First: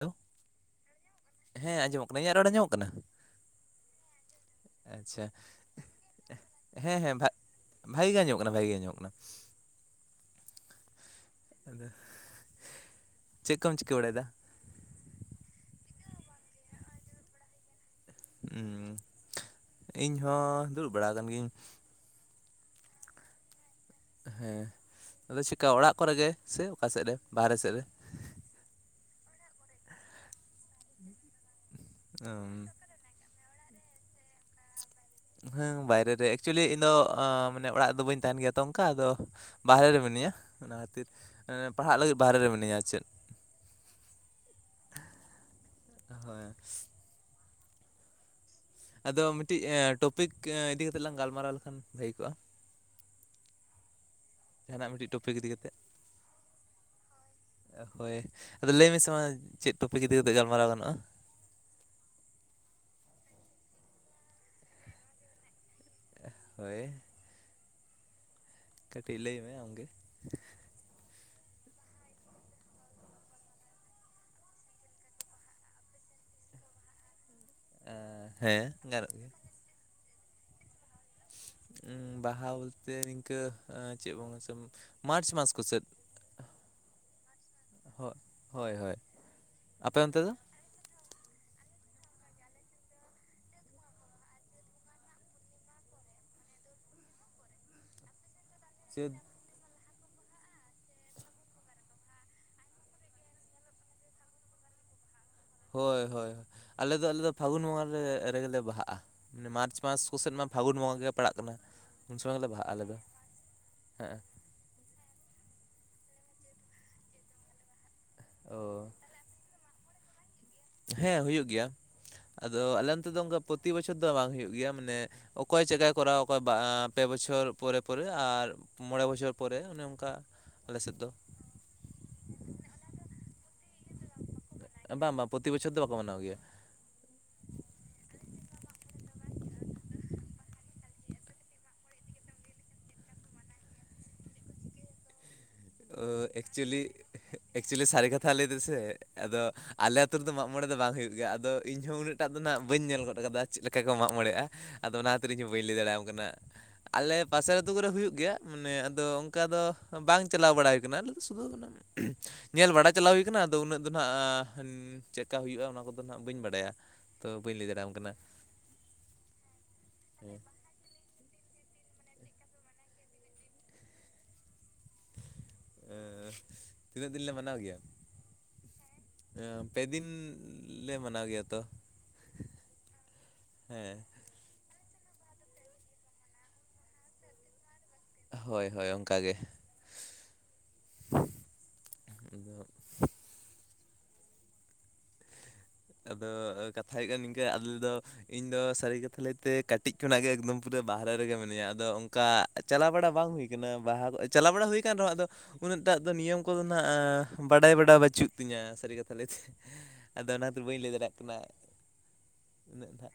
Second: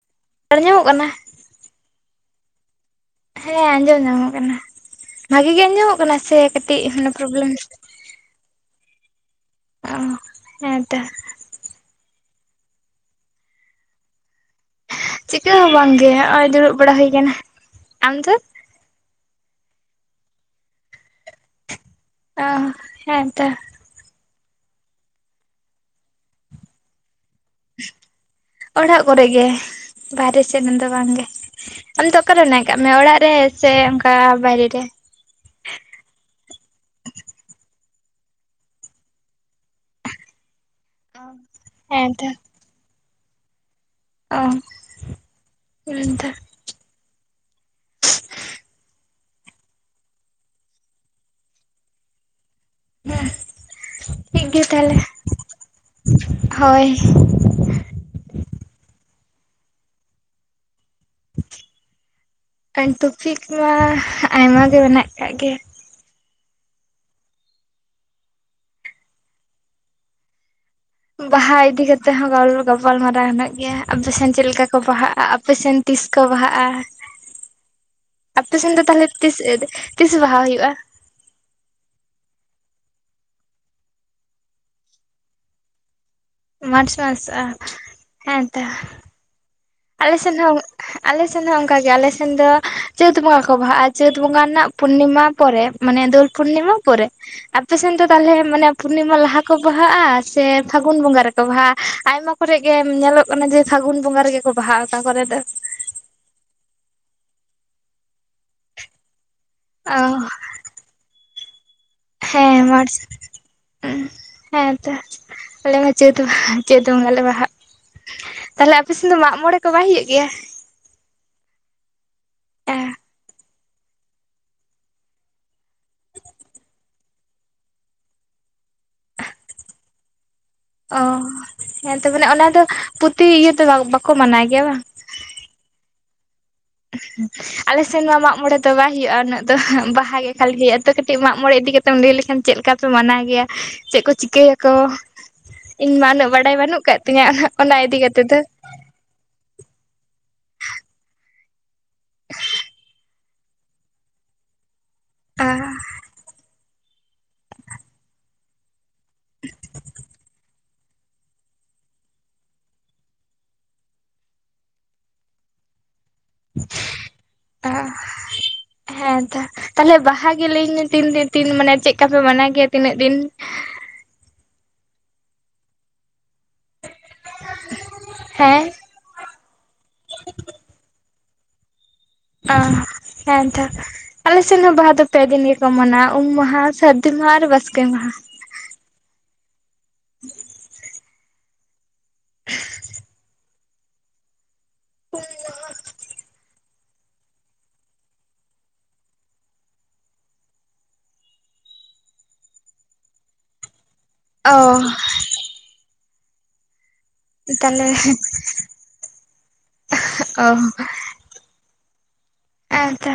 Hello ᱨᱚᱲ ᱟᱡᱚᱢᱚᱜ ᱠᱟᱱᱟ? ᱦᱮᱸ ᱟᱸᱡᱚᱢᱚᱜ ᱠᱟᱱᱟ ᱾ ᱤᱧᱟᱹᱜ ᱨᱚᱲ ᱟᱸᱡᱚᱢᱚᱜ ᱠᱟᱱᱟ? ᱦᱮᱸ ᱟᱸᱡᱚᱢ ᱧᱟᱢᱚᱜ ᱠᱟᱱᱟ ᱟᱪᱪᱷᱟ ᱵᱷᱟᱜᱤ ᱜᱮ ᱟᱸᱡᱚᱢᱚᱜ ᱠᱟᱱᱟ ᱥᱮ ᱠᱟᱹᱴᱤᱡ ᱦᱮᱸ ᱦᱮᱸ ᱵᱷᱟ ᱯᱨᱚᱵᱽᱞᱮᱢ ᱵᱷᱟᱜᱮ ᱜᱮ ᱟᱡᱚᱢᱚᱜ ᱠᱟᱱᱟ ᱵᱷᱟᱜᱮ ᱜᱮ ᱟᱡᱚᱢᱚᱜ ᱠᱟᱱᱟ᱾ ᱚ ᱦᱮᱸᱛᱚ ᱟᱫᱚ ᱪᱮᱫ ᱠᱚᱢ ᱪᱤᱠᱟᱹ ᱵᱟᱲᱟᱭᱮᱫᱟ? ᱪᱤᱠᱟᱹ ᱦᱚᱸ ᱵᱟᱝᱜᱮ ᱱᱚᱜ ᱚᱭ ᱫᱩᱲᱩᱵ ᱵᱟᱲᱟ ᱦᱩᱭ ᱟᱠᱟᱱᱟ᱾ ᱟᱢ ᱫᱚ? ᱤᱧᱦᱚᱸ ᱫᱩᱲᱩᱵ ᱵᱟᱲᱟ ᱟᱠᱟᱱ ᱜᱤᱭᱟᱹᱧ ᱚ ᱦᱮᱸ ᱛᱚ ᱦᱮᱸ ᱟᱫᱚ ᱪᱤᱠᱟ ᱚᱲᱟᱜ ᱠᱚᱨᱮ ᱜᱮ ᱥᱮ ᱚᱠᱟ ᱥᱮᱫ ᱨᱮ? ᱵᱟᱦᱨᱮ ᱥᱮᱫ ᱨᱮ ᱚᱲᱟᱜ ᱠᱚᱨᱮ ᱜᱮ ᱵᱟᱦᱨᱮ ᱥᱮᱫ ᱨᱮᱫᱚ ᱵᱟᱝᱜᱮ᱾ ᱟᱢ ᱫᱚ ᱚᱠᱟᱨᱮ ᱚᱸ ᱢᱮᱱᱟᱜ ᱠᱟᱜ ᱢᱮ ᱚᱲᱟᱜ ᱨᱮ ᱥᱮ ᱚᱠᱟ ᱵᱟᱭᱨᱮ ᱨᱮ? ᱦᱮᱸ ᱵᱟᱭᱨᱮ ᱨᱮ ᱮᱠᱪᱩᱭᱮᱞᱤ ᱤᱧ ᱫᱚ ᱢᱟᱱᱮ ᱚᱲᱟᱜ ᱫᱚ ᱵᱟᱹᱧ ᱛᱟᱦᱮᱱ ᱜᱮᱭᱟ ᱛᱚ ᱚᱱᱠᱟ ᱟᱫᱚ ᱵᱟᱦᱨᱮ ᱨᱮ ᱢᱤᱱᱟᱹᱧᱟ ᱚᱱᱟ ᱛᱤᱨ ᱯᱟᱲᱦᱟᱜ ᱞᱟᱹᱜᱤᱫ ᱦᱮᱸᱛᱚ ᱵᱟᱦᱨᱮ ᱨᱮ ᱢᱤᱱᱟᱹᱧᱟ ᱪᱮᱫ ᱚᱸ ᱦᱮᱸ ᱛᱚ ᱦ [inaudible] ᱟᱫᱚ ᱢᱤᱫ ᱴᱤᱡ ᱴᱚᱯᱤᱠ ᱤᱫᱤ ᱠᱟᱛᱮᱜ ᱞᱟᱝ ᱜᱟᱞᱢᱟᱨᱟᱣ ᱞᱮᱠᱷᱟᱱ ᱵᱷᱟᱜᱮ ᱠᱚᱜᱼᱟ ᱦᱮᱸ ᱴᱷᱤᱠ ᱜᱮᱭᱟ ᱡᱟᱦᱟᱱᱟᱜ ᱛᱟᱦᱚᱞᱮ ᱢᱤᱫᱴᱤᱡ ᱴᱚᱯᱤᱠ ᱤᱫᱤ ᱠᱟᱛᱮ ᱦᱳᱭ ᱦᱳᱭ ᱟᱫᱚ ᱞᱟᱹᱭ ᱢᱮᱥᱮ ᱢᱟ ᱪᱮᱫ ᱴᱚᱯᱤᱠ ᱤᱫᱤ ᱠᱟᱛᱮᱫ ᱜᱟᱞᱢᱟᱨᱟᱣ ᱜᱟᱱᱚᱜᱼᱟ? ᱴᱚᱯᱤᱠ ᱢᱟ ᱟᱭᱢᱟ ᱜᱮ ᱢᱮᱱᱟᱜ ᱟᱠᱟᱫ ᱜᱮ ᱦᱳᱭ ᱠᱟᱹᱴᱤᱡ ᱞᱟᱹᱭ ᱢᱮ ᱟᱢ ᱜᱮ᱾ ᱵᱟᱦᱟ ᱤᱫᱤ ᱠᱟᱛᱮᱜ ᱦᱚᱸ ᱜᱟᱯᱟᱞ ᱢᱟᱨᱟᱨᱟᱣ ᱦᱮᱱᱟᱜ ᱜᱮᱭᱟ ᱟᱯᱮᱥᱮᱱ ᱪᱮᱫ ᱞᱮᱠᱟ ᱠᱚ ᱵᱟᱦᱟᱜᱼᱟ ᱟᱯᱮᱥᱮᱱ ᱛᱤᱥ ᱠᱚ ᱵᱟᱦᱟᱜᱼᱟ? [inaudible] ᱟᱯᱮ ᱦᱮᱸ ᱥᱮᱱ ᱫᱚ ᱛᱟᱦᱚᱞᱮ ᱜᱟᱱᱚᱜ ᱜᱮᱭᱟ᱾ ᱛᱤᱥ ᱛᱤᱥ ᱵᱟᱦᱟ ᱦᱩᱭᱩᱜᱼᱟ ᱵᱟᱦᱟ ᱵᱚᱞᱛᱮ ᱱᱤᱝᱠᱟᱹ ᱪᱮᱫ ᱵᱚᱸᱜᱟ [inaudible] ᱢᱟᱨᱪ ᱢᱟᱥ ᱠᱚ ᱥᱮᱫ ᱢᱟᱨᱪ ᱢᱟᱥ ᱦᱳᱭ ᱦᱮᱸᱛᱚ ᱦᱳᱭ ᱦᱳᱭ ᱟᱯᱮ ᱟᱞᱮ ᱚᱱᱛᱮ ᱫᱚ ᱥᱮᱱ ᱦᱚᱸ ᱟᱞᱮᱥᱱ ᱦᱚᱸ ᱚᱱᱠᱟᱜᱮ ᱟᱞ ᱥᱮᱱ ᱫᱚ ᱪᱟᱹᱛ ᱵᱚᱸᱜᱟ ᱠᱚ ᱵᱟᱦᱟᱜᱼᱟ ᱪᱟᱹᱛ ᱵᱚᱸᱜᱟ ᱨᱮᱱᱟᱜ ᱯᱩᱨᱱᱤᱢᱟ ᱯᱚᱨᱮ ᱢᱟᱱᱮ ᱫᱳᱞ ᱯᱩᱨᱱᱤᱢᱟ ᱯᱚᱨᱮ ᱟᱯᱮ ᱥᱮᱱ ᱫᱚ ᱛᱟᱦᱚᱞᱮ ᱢᱟᱱᱮ ᱪᱟᱹᱛ ᱯᱩᱨᱱᱤᱢᱟ ᱞᱟᱦᱟ? ᱠᱚ ᱵᱟᱦᱟᱜᱼᱟ ᱥᱮ ᱯᱷᱟᱹᱜᱩᱱ ᱵᱚᱸᱜᱟ ᱨᱮᱠᱚ ᱵᱟᱦᱟᱜᱼᱟ? ᱟᱭᱢᱟ ᱠᱚᱨᱮ ᱜᱮ ᱧᱮᱞᱚᱜ ᱠᱟᱱᱟ ᱡᱮ ᱯᱷᱟᱹᱜᱩᱱ ᱵᱚᱸᱜᱟ ᱨᱮᱜᱮ ᱠᱚ᱾ ᱵᱟᱦᱟ ᱚᱠᱟ ᱠᱚᱨᱮᱼᱫ ᱦᱳᱭ ᱦᱳᱭ ᱟᱞᱮᱫᱚ ᱟᱞᱮᱫᱚ ᱯᱷᱟᱹᱜᱩᱱ ᱵᱚᱸᱜᱟ ᱨᱮ ᱨᱮᱜᱮ ᱞᱮ ᱵᱟᱦᱟᱜᱼᱟ ᱢᱟᱱᱮ ᱢᱟᱨᱪ ᱚ ᱢᱟᱥ ᱠᱚᱥᱮᱫ ᱢᱟ ᱯᱷᱟᱹᱜᱩᱱ ᱵᱚᱸᱜᱟ ᱜᱮ ᱯᱟᱲᱟᱜ ᱠᱟᱱᱟ᱾ ᱩᱱ ᱥᱚᱢᱚᱭ ᱜᱮᱞᱮ ᱦᱮᱸ ᱵᱟᱦᱟᱜᱼᱟ ᱟᱞᱮ ᱢᱟᱨᱪ ᱫᱚ ᱦᱮᱸ ᱦᱮᱸ ᱛᱚ ᱟᱞᱮ ᱢᱟ ᱪᱟᱹᱫ ᱪᱮᱫ ᱵᱟᱝᱚᱸᱜᱟ ᱞᱮ ᱵᱟᱦᱟᱜ ᱛᱟᱞᱮ ᱚ ᱟᱯᱮ ᱥᱮᱱ ᱫᱚ ᱢᱟᱜ ᱢᱚᱬᱮ ᱠᱚ ᱵᱟᱭ ᱦᱩᱭᱩᱜ ᱜᱮᱭᱟ? ᱦᱮᱸ ᱦᱩᱭᱩᱜ ᱜᱮᱭᱟ ᱟᱫᱚ ᱟᱞᱮ ᱚᱱᱛᱮ ᱫᱚ ᱚᱱᱠᱟ ᱯᱨᱚᱛᱤ ᱵᱚᱪᱷᱚᱨ ᱫᱚ ᱵᱟᱝ ᱦᱩᱭᱩᱜ ᱜᱮᱭᱟ ᱢᱟᱱᱮ᱾ ᱚᱠᱚᱭ ᱪᱮᱠᱟᱭ ᱠᱚᱨᱟᱣᱟ ᱠᱟ ᱵᱟᱸ ᱯᱮ ᱵᱚᱪᱷᱚᱨ ᱯᱚᱨᱮ ᱯᱚᱨᱮ ᱟᱨ ᱢᱚᱬᱮ ᱵᱚᱪᱷᱚᱨ ᱯᱚᱨᱮ ᱚᱱᱮ ᱚᱱᱠᱟ᱾ ᱟᱞᱮ ᱥᱮᱫ ᱚ ᱫᱚ ᱦᱮᱸ ᱛᱚ ᱢᱚᱞᱮ ᱚᱱᱟ ᱫᱚ ᱯᱩᱛᱷᱤ ᱤᱭᱟᱹ ᱫᱚ ᱵᱟᱠᱚ ᱢᱟᱱᱟᱣ ᱜᱮᱭᱟ ᱵᱟᱝ? ᱯᱨᱚᱛᱤ ᱵᱚᱪᱷᱚᱨ ᱫᱚ ᱵᱟᱠᱚ ᱢᱟᱱᱟᱣ ᱜᱮᱭᱟ᱾ ᱟᱞᱮ ᱥᱮᱱ ᱢᱟ ᱢᱟᱜᱽ ᱢᱚᱬᱮ ᱫᱚ ᱵᱟᱭ ᱦᱩᱭᱩᱜᱼᱟ ᱩᱱᱟᱹᱜ ᱫᱚ ᱵᱟᱦᱟ ᱜᱮ ᱠᱷᱟᱹᱞᱤ ᱦᱩᱭᱩᱜᱼᱟ ᱛᱚ ᱠᱟᱹᱴᱤᱡ ᱢᱟᱜᱽ ᱢᱚᱬᱮ ᱤᱫᱤ ᱠᱟᱛᱮ ᱛᱮᱢ ᱞᱟᱹᱭ ᱞᱮᱠᱷᱟᱱ ᱪᱮᱫ ᱞᱮᱠᱟ ᱯᱮ ᱢᱟᱱᱟᱣ ᱜᱮᱭᱟ ᱪᱮᱫ ᱠᱚ ᱪᱤᱠᱟᱹᱭᱟᱠᱚ ᱤᱧ ᱚ ᱢᱟ ᱩᱱᱟᱹᱜ ᱵᱟᱰᱟᱭ ᱮᱠᱪᱩᱭᱮᱞᱤ ᱵᱟᱹᱱᱩᱜ ᱠᱟᱜ ᱛᱤᱧᱟᱹ ᱚᱱᱟ ᱮᱠᱪᱩᱭᱮᱞᱤ ᱤᱫᱤ ᱥᱟᱹᱨᱤ ᱠᱟᱛᱮ ᱠᱟᱛᱷᱟ ᱫᱚ᱾ ᱞᱟᱹᱭᱫ ᱥᱮ ᱟᱫᱚ ᱟᱞᱮ ᱟ ᱟᱹᱛᱩ ᱨᱮᱫᱚ ᱢᱟᱜᱽ ᱢᱚᱬᱮ ᱫᱚ ᱵᱟᱝ ᱦᱩᱭᱩᱜ ᱜᱮᱭᱟ ᱟᱫᱚ ᱤᱧᱦᱚᱸ ᱩᱱᱟᱹᱜ ᱴᱟᱜ ᱫᱚ ᱜ ᱵᱟᱹᱧ ᱧᱮᱞ ᱜᱚᱫ ᱠᱟᱫᱟ ᱪᱮᱫ ᱞᱮᱠᱟ ᱠᱚ ᱢᱟᱜ ᱢᱚᱬᱮᱜᱼᱟ᱾ ᱟᱫᱚ ᱚᱱᱟ ᱠᱷᱟᱹᱛᱤᱨ ᱤᱧᱦ ᱦᱚᱸ ᱵᱟᱹᱧ ᱞᱟᱹᱭ ᱫᱟᱲᱮᱭᱣᱟᱟᱢ ᱠᱟᱱᱟ ᱟᱞᱮ ᱯᱟᱥᱮ ᱟᱹᱛᱩ ᱠᱚᱨᱮ ᱦᱩᱭᱩᱜ ᱜᱮᱭᱟ ᱢᱟᱱᱮ ᱟᱫᱚ ᱚᱱᱠᱟ ᱫᱚ ᱵᱟᱝ ᱥᱩᱫᱩ ᱧᱮᱞ ᱵᱟᱲᱟ ᱪᱟᱞᱟᱣ ᱦᱩᱭ ᱟᱠᱟᱱᱟ ᱩᱱᱟᱹᱜ ᱫᱚ ᱱᱟ ᱪᱮᱫᱮᱠᱟ ᱦᱩᱭᱩᱜᱼᱟ ᱚᱱᱟ ᱠᱚᱫᱚ ᱦᱜ ᱵᱟᱹᱧ ᱵᱟᱲᱟᱭᱟ? ᱛᱚ ᱵᱟᱹᱧ ᱞᱟᱹᱭ ᱫᱟᱲᱮᱣᱟᱟᱢ ᱠᱟᱱᱟ᱾ ᱦᱮᱸᱛᱚ ᱛᱟᱦᱞᱮ ᱵᱟᱦᱟ ᱜᱮ ᱞᱟᱭᱹᱤᱧ ᱛᱤᱱ ᱛᱤᱱ ᱢᱟᱱᱮ ᱪᱮᱫ ᱠᱟ ᱯᱮ ᱢᱟᱱᱟ ᱜᱮᱭᱟ ᱛᱤᱱᱟᱹᱜ ᱫᱤᱱ? ᱮᱸ ᱛᱤᱱᱟᱹᱜ ᱫᱤᱱ ᱞᱮ ᱢᱟᱱᱟᱣ ᱜᱮᱭᱟ ᱦᱮᱸ ᱮᱸ ᱯᱮ ᱫᱤᱱ ᱞᱮ ᱢᱟᱱᱟᱣ ᱜᱮᱭᱟ ᱛᱚ ᱚᱸ ᱮᱛᱚ ᱦᱮᱸ ᱟᱞᱮᱥᱮᱫ ᱦᱚᱸ ᱵᱟᱦᱟ ᱫᱚ ᱯᱮ ᱫᱤᱱ ᱜᱮᱠᱚ ᱢᱟᱱᱟ ᱩᱢ ᱢᱟᱦᱟ, ᱥᱟᱹᱨᱫᱤ ᱢᱟᱦᱟ ᱟᱨ ᱵᱟᱥᱠᱮ ᱢᱟᱦᱟ᱾ ᱦᱳᱭ ᱦᱳᱭ ᱚᱱᱠᱟ ᱜᱮ᱾ [inaudible] [unintelligible] ᱯᱮ ᱢᱟᱦᱟ ᱟᱫᱚ ᱠᱟᱛᱷᱟ ᱦᱩᱭᱩᱜ ᱠᱟᱱᱟ ᱱᱤᱝᱠᱟᱹ ᱟᱞᱮ ᱫᱚ ᱤᱧ ᱫᱚ ᱥᱟᱹᱨᱤ ᱠᱟᱛᱷᱟ ᱞᱟᱹᱭᱛᱮ ᱠᱟᱹᱴᱤᱡ ᱠᱷᱚᱱᱟᱜ ᱜᱮ ᱮᱠᱫᱚᱢ ᱯᱩᱨᱟᱹ ᱵᱟᱦᱨᱮ ᱨᱮᱜᱮ ᱢᱤᱱᱟᱹᱧᱟ ᱟᱫᱚ ᱚᱱᱠᱟ ᱪᱟᱞᱟᱣ ᱵᱟᱲᱟ ᱵᱟᱝ ᱦᱳᱭ ᱠᱟᱱᱟ, ᱵᱟᱦᱟ ᱪᱟᱞᱟᱣ ᱚ ᱵᱟᱲᱟ ᱦᱳᱭ ᱟᱠᱟᱱ ᱨᱮᱦᱚᱸ ᱟᱫᱚ ᱩᱱᱟᱹᱜᱴᱟᱜ ᱫᱚ ᱱᱤᱭᱚᱢ ᱠᱚᱫᱚ ᱱᱟᱜ ᱟ ᱵᱟᱰᱟᱭ ᱛᱟᱦᱚᱞᱮ ᱵᱟᱰ ᱵᱟᱹᱪᱩᱜ ᱛᱤᱧᱟᱹ ᱥᱟᱹᱨᱤ ᱠᱟᱛᱷᱟ ᱞᱟᱹᱭᱛᱮ ᱟᱫᱚ ᱚ ᱚᱱᱟ ᱵᱟᱹᱧ ᱞᱟᱹᱭ ᱫᱟᱲᱮᱭᱟᱜ ᱠᱟᱱᱟ ᱤᱱᱟᱹᱜ ᱦᱮᱸ ᱱᱟᱸᱜ ᱛᱚ